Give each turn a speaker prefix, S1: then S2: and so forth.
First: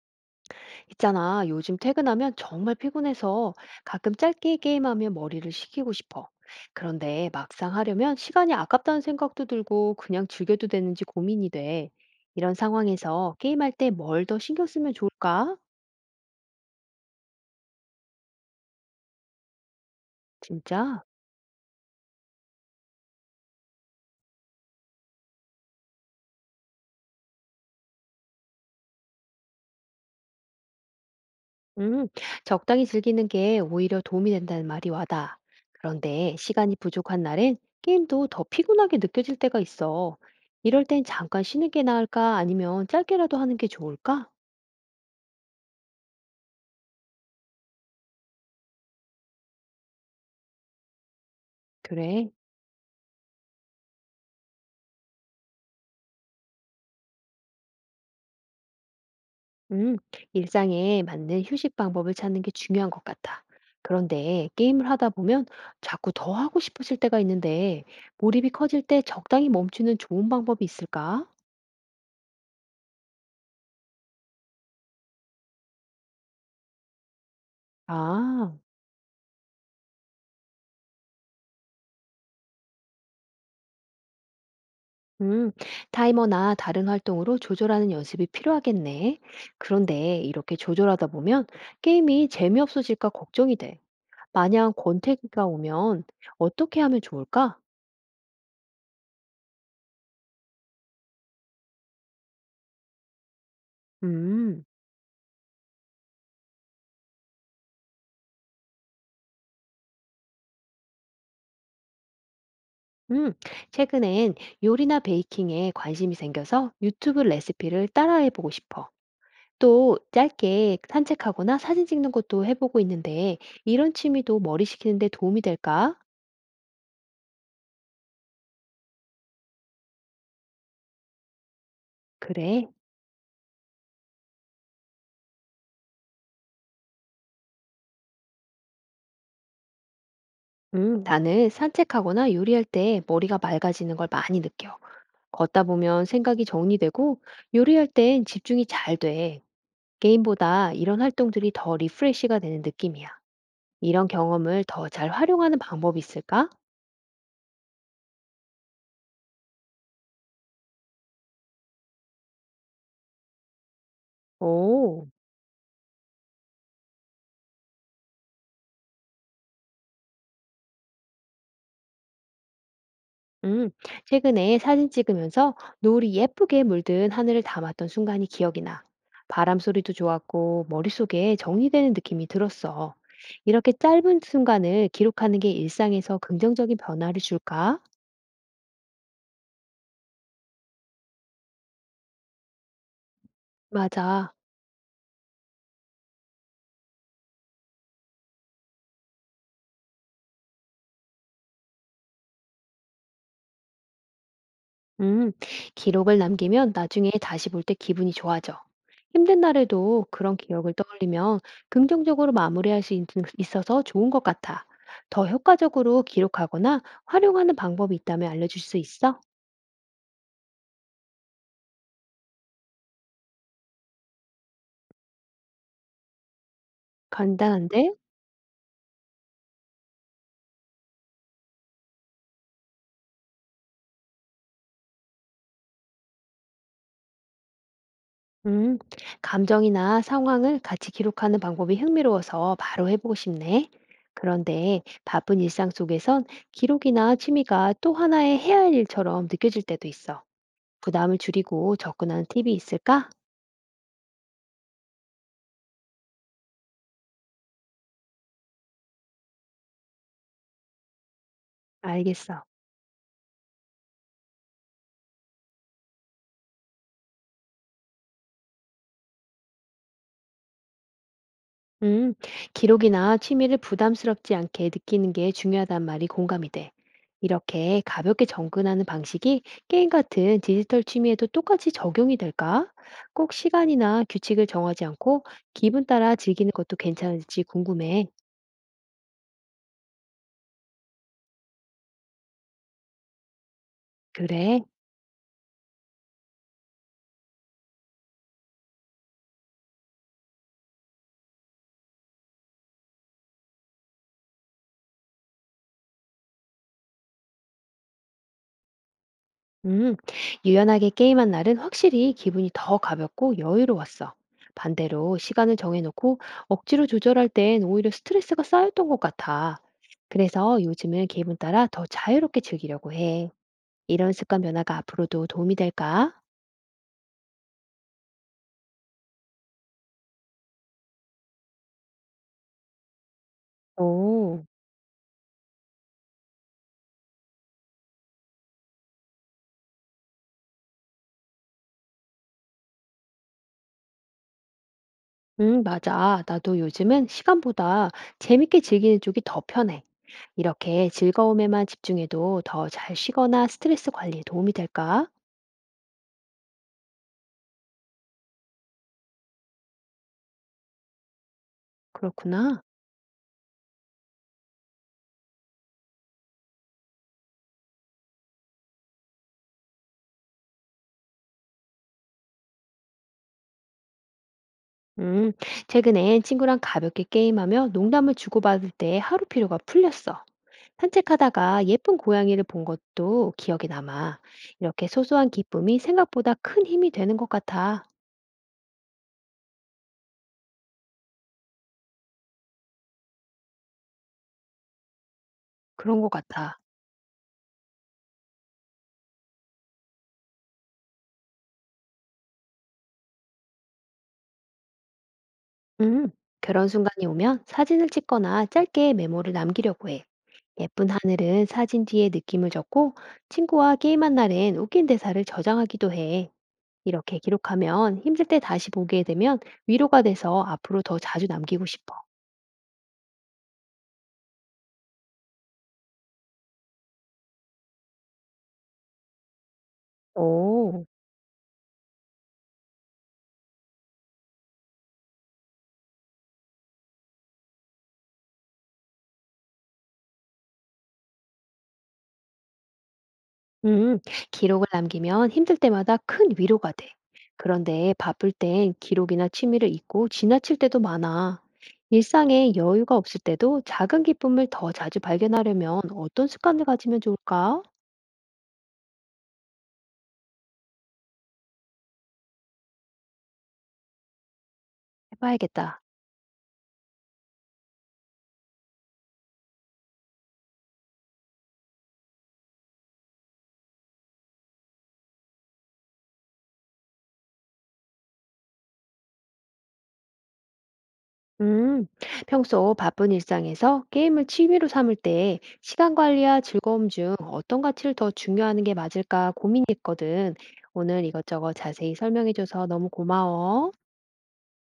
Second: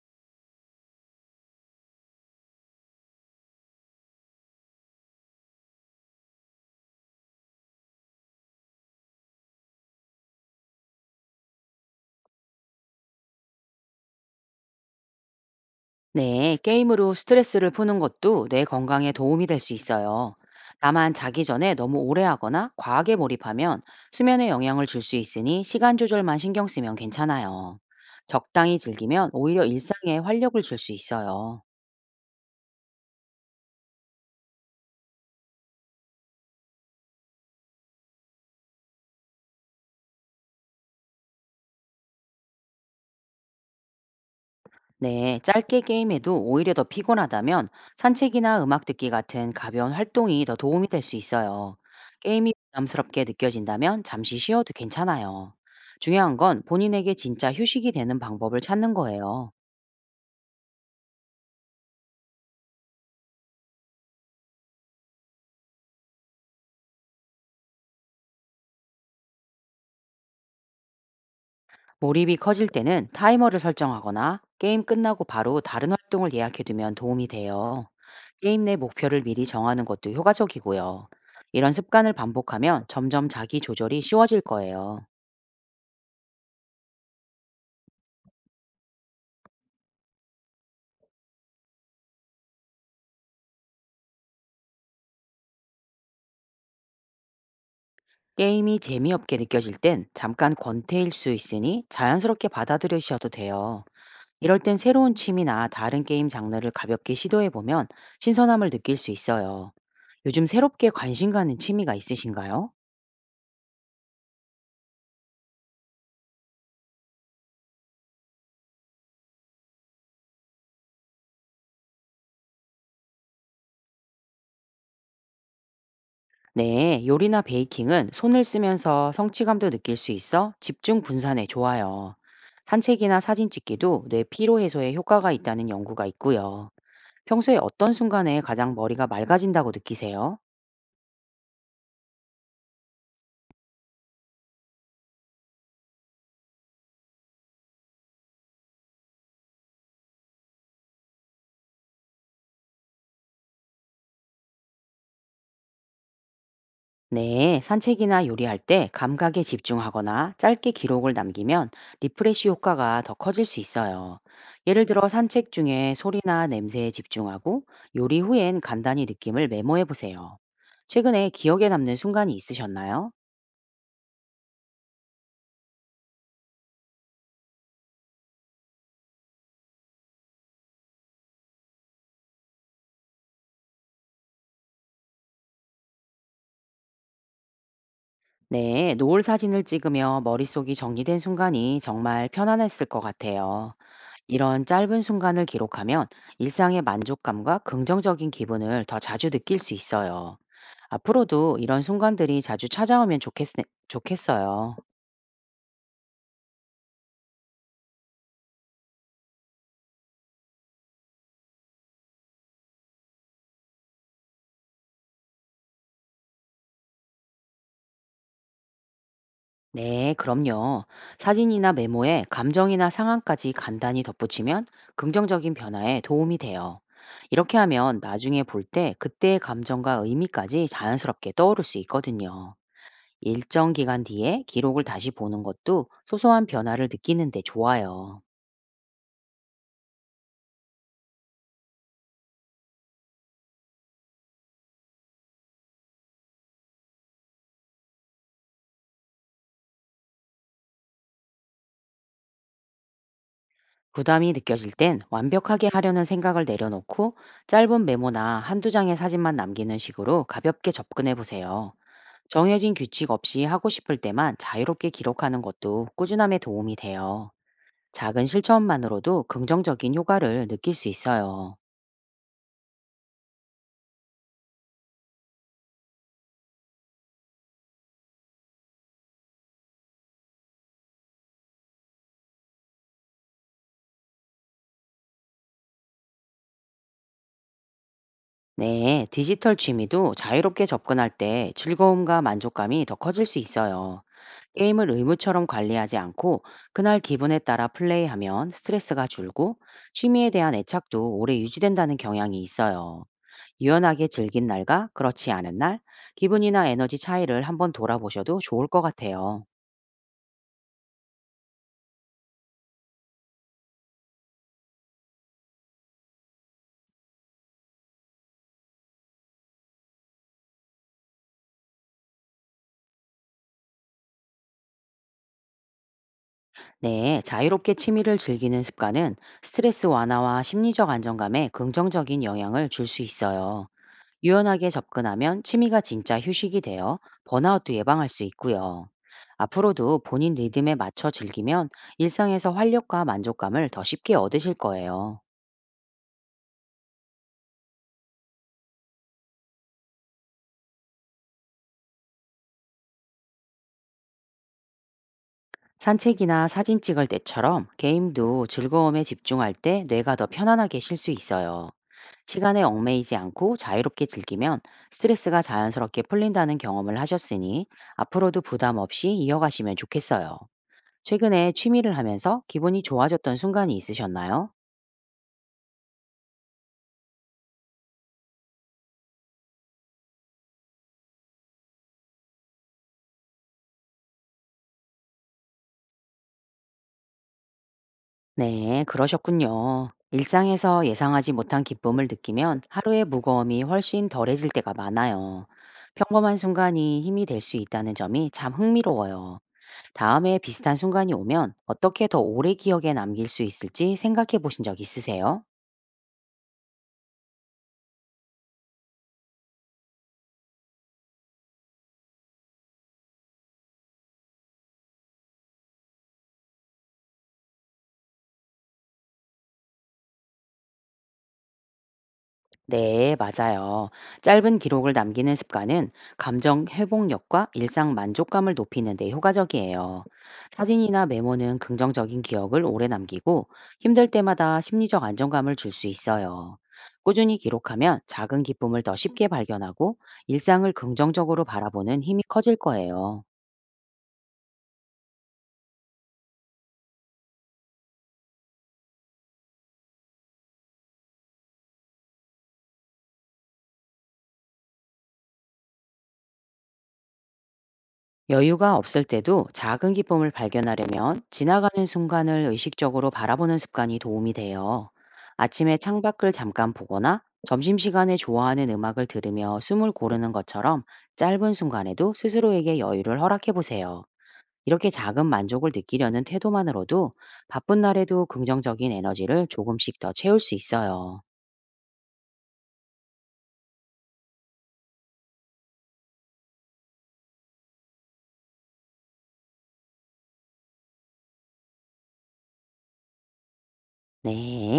S1: 있잖아, 요즘 퇴근하면 정말 피곤해서 가끔 짧게 게임하면 머리를 식히고 싶어. 그런데 막상 하려면 시간이 아깝다는 생각도 들고 그냥 즐겨도 되는지 고민이 돼. 이런 상황에서 게임할 때 뭘 더 신경 쓰면 좋을까?
S2: 네, 게임으로 스트레스를 푸는 것도 뇌 건강에 도움이 될 수 있어요.
S1: 진짜?
S2: 다만 자기 전에 너무 오래 하거나 과하게 몰입하면 수면에 영향을 줄 수 있으니 시간 조절만 신경 쓰면 괜찮아요. 적당히 즐기면 오히려 일상에 활력을 줄 수 있어요.
S1: 음, 적당히 즐기는 게 오히려 도움이 된다는 말이 와닿아. 그런데 시간이 부족한 날엔 게임도 더 피곤하게 느껴질 때가 있어. 이럴 땐 잠깐 쉬는 게 나을까? 아니면 짧게라도 하는 게 좋을까?
S2: 네, 짧게 게임해도 오히려 더 피곤하다면 산책이나 음악 듣기 같은 가벼운 활동이 더 도움이 될 수 있어요.
S1: 그래.
S2: 게임이 부담스럽게 느껴진다면 잠시 쉬어도 괜찮아요. 중요한 건 본인에게 진짜 휴식이 되는 방법을 찾는 거예요.
S1: 음, 일상에 맞는 휴식 방법을 찾는 게 중요한 것 같아. 그런데 게임을 하다 보면 자꾸 더 하고 싶어질 때가 있는데 몰입이 커질 때 적당히 멈추는 좋은 방법이 있을까?
S2: 몰입이 커질 때는 타이머를 설정하거나 게임 끝나고 바로 다른 활동을 예약해두면 도움이 돼요.
S1: 아,
S2: 게임 내 목표를 미리 정하는 것도 효과적이고요. 이런 습관을 반복하면 점점 자기 조절이 쉬워질 거예요.
S1: 음, 타이머나 다른 활동으로 조절하는 연습이 필요하겠네. 그런데 이렇게 조절하다 보면 게임이 재미없어질까 걱정이 돼. 만약 권태기가 오면 어떻게 하면 좋을까?
S2: 게임이 재미없게 느껴질 땐 잠깐 권태일 수 있으니 자연스럽게 받아들여주셔도 돼요. 이럴
S1: 음.
S2: 땐 새로운 취미나 다른 게임 장르를 가볍게 시도해보면 신선함을 느낄 수 있어요. 요즘 새롭게 관심 가는 취미가 있으신가요?
S1: 음, 최근엔 요리나 베이킹에 관심이 생겨서 유튜브 레시피를 따라해보고 싶어. 또 짧게 산책하거나 사진 찍는 것도 해보고 있는데 이런 취미도 머리 식히는 데 도움이 될까?
S2: 네, 요리나 베이킹은 손을 쓰면서 성취감도 느낄 수 있어 집중 분산에 좋아요.
S1: 그래.
S2: 산책이나 사진 찍기도 뇌 피로 해소에 효과가 있다는 연구가 있고요. 평소에 어떤 순간에 가장 머리가 맑아진다고 느끼세요?
S1: 나는 산책하거나 요리할 때 머리가 맑아지는 걸 많이 느껴. 걷다 보면 생각이 정리되고 요리할 땐 집중이 잘 돼. 게임보다 이런 활동들이 더 리프레시가 되는 느낌이야. 이런 경험을 더 잘 활용하는 방법이 있을까?
S2: 네, 산책이나 요리할 때 감각에 집중하거나 짧게 기록을 남기면 리프레시 효과가 더 커질 수 있어요. 예를 들어
S1: 오.
S2: 산책 중에 소리나 냄새에 집중하고 요리 후엔 간단히 느낌을 메모해 보세요. 최근에 기억에 남는 순간이 있으셨나요?
S1: 음, 최근에 사진 찍으면서 노을이 예쁘게 물든 하늘을 담았던 순간이 기억이 나. 바람 소리도 좋았고, 머릿속에 정리되는 느낌이 들었어. 이렇게 짧은 순간을 기록하는 게 일상에서 긍정적인 변화를 줄까?
S2: 네, 노을 사진을 찍으며 머릿속이 정리된 순간이 정말 편안했을 것 같아요.
S1: 맞아.
S2: 이런 짧은 순간을 기록하면 일상의 만족감과 긍정적인 기분을 더 자주 느낄 수 있어요. 앞으로도 이런 순간들이 자주 찾아오면 좋겠어요.
S1: 음, 기록을 남기면 나중에 다시 볼 때 기분이 좋아져. 힘든 날에도 그런 기억을 떠올리면 긍정적으로 마무리할 수 있어서 좋은 것 같아. 더 효과적으로 기록하거나 활용하는 방법이 있다면 알려줄 수 있어?
S2: 네, 그럼요. 사진이나 메모에 감정이나 상황까지 간단히 덧붙이면 긍정적인 변화에 도움이 돼요. 이렇게
S1: 간단한데?
S2: 하면 나중에 볼 때 그때의 감정과 의미까지 자연스럽게 떠오를 수 있거든요. 일정 기간 뒤에 기록을 다시 보는 것도 소소한 변화를 느끼는데 좋아요.
S1: 음, 감정이나 상황을 같이 기록하는 방법이 흥미로워서 바로 해보고 싶네. 그런데 바쁜 일상 속에선 기록이나 취미가 또 하나의 해야 할 일처럼 느껴질 때도 있어. 부담을 줄이고 접근하는 팁이 있을까?
S2: 부담이 느껴질 땐 완벽하게 하려는 생각을 내려놓고 짧은 메모나 한두 장의 사진만 남기는 식으로 가볍게 접근해 보세요.
S1: 알겠어.
S2: 정해진 규칙 없이 하고 싶을 때만 자유롭게 기록하는 것도 꾸준함에 도움이 돼요. 작은 실천만으로도 긍정적인 효과를 느낄 수 있어요.
S1: 음, 기록이나 취미를 부담스럽지 않게 느끼는 게 중요하단 말이 공감이 돼. 이렇게 가볍게 접근하는 방식이 게임 같은 디지털 취미에도 똑같이 적용이 될까? 꼭 시간이나 규칙을 정하지 않고 기분 따라 즐기는 것도 괜찮을지 궁금해.
S2: 네, 디지털 취미도 자유롭게 접근할 때 즐거움과 만족감이 더 커질 수 있어요.
S1: 그래.
S2: 게임을 의무처럼 관리하지 않고 그날 기분에 따라 플레이하면 스트레스가 줄고 취미에 대한 애착도 오래 유지된다는 경향이 있어요. 유연하게 즐긴 날과 그렇지 않은 날, 기분이나 에너지 차이를 한번 돌아보셔도 좋을 것 같아요.
S1: 음, 유연하게 게임한 날은 확실히 기분이 더 가볍고 여유로웠어. 반대로 시간을 정해놓고 억지로 조절할 땐 오히려 스트레스가 쌓였던 것 같아. 그래서 요즘은 기분 따라 더 자유롭게 즐기려고 해. 이런 습관 변화가 앞으로도 도움이 될까?
S2: 네, 자유롭게 취미를 즐기는 습관은 스트레스 완화와 심리적 안정감에 긍정적인 영향을 줄 수 있어요.
S1: 오,
S2: 유연하게 접근하면 취미가 진짜 휴식이 되어 번아웃도 예방할 수 있고요. 앞으로도 본인 리듬에 맞춰 즐기면 일상에서 활력과 만족감을 더 쉽게 얻으실 거예요.
S1: 응, 맞아. 나도 요즘은 시간보다 재밌게 즐기는 쪽이 더 편해. 이렇게 즐거움에만 집중해도 더 잘 쉬거나 스트레스 관리에 도움이 될까?
S2: 산책이나 사진 찍을 때처럼 게임도 즐거움에 집중할 때 뇌가 더 편안하게 쉴 수 있어요.
S1: 그렇구나.
S2: 시간에 얽매이지 않고 자유롭게 즐기면 스트레스가 자연스럽게 풀린다는 경험을 하셨으니 앞으로도 부담 없이 이어가시면 좋겠어요. 최근에 취미를 하면서 기분이 좋아졌던 순간이 있으셨나요?
S1: 음, 최근엔 친구랑 가볍게 게임하며 농담을 주고받을 때 하루 피로가 풀렸어. 산책하다가 예쁜 고양이를 본 것도 기억에 남아. 이렇게 소소한 기쁨이 생각보다 큰 힘이 되는 것 같아.
S2: 네, 그러셨군요. 일상에서 예상하지 못한 기쁨을 느끼면 하루의 무거움이 훨씬 덜해질 때가 많아요.
S1: 그런 것
S2: 평범한
S1: 같아.
S2: 순간이 힘이 될 수 있다는 점이 참 흥미로워요. 다음에 비슷한 순간이 오면 어떻게 더 오래 기억에 남길 수 있을지 생각해 보신 적 있으세요?
S1: 음, 그런 순간이 오면 사진을 찍거나 짧게 메모를 남기려고 해. 예쁜 하늘은 사진 뒤에 느낌을 적고 친구와 게임한 날엔 웃긴 대사를 저장하기도 해. 이렇게 기록하면 힘들 때 다시 보게 되면 위로가 돼서 앞으로 더 자주 남기고 싶어.
S2: 네, 맞아요. 짧은 기록을 남기는 습관은 감정 회복력과 일상 만족감을 높이는 데 효과적이에요.
S1: 오.
S2: 사진이나 메모는 긍정적인 기억을 오래 남기고 힘들 때마다 심리적 안정감을 줄 수 있어요. 꾸준히 기록하면 작은 기쁨을 더 쉽게 발견하고 일상을 긍정적으로 바라보는 힘이 커질 거예요.
S1: 음. 기록을 남기면 힘들 때마다 큰 위로가 돼. 그런데 바쁠 땐 기록이나 취미를 잊고 지나칠 때도 많아. 일상에 여유가 없을 때도 작은 기쁨을 더 자주 발견하려면 어떤 습관을 가지면 좋을까?
S2: 여유가 없을 때도 작은 기쁨을 발견하려면 지나가는 순간을 의식적으로 바라보는 습관이 도움이 돼요. 아침에
S1: 해봐야겠다.
S2: 창밖을 잠깐 보거나 점심시간에 좋아하는 음악을 들으며 숨을 고르는 것처럼 짧은 순간에도 스스로에게 여유를 허락해 보세요. 이렇게 작은 만족을 느끼려는 태도만으로도 바쁜 날에도 긍정적인 에너지를 조금씩 더 채울 수 있어요.
S1: 음. 평소 바쁜 일상에서 게임을 취미로 삼을 때 시간 관리와 즐거움 중 어떤 가치를 더 중요하는 게 맞을까 고민했거든. 오늘 이것저것 자세히 설명해줘서 너무 고마워.
S2: 네.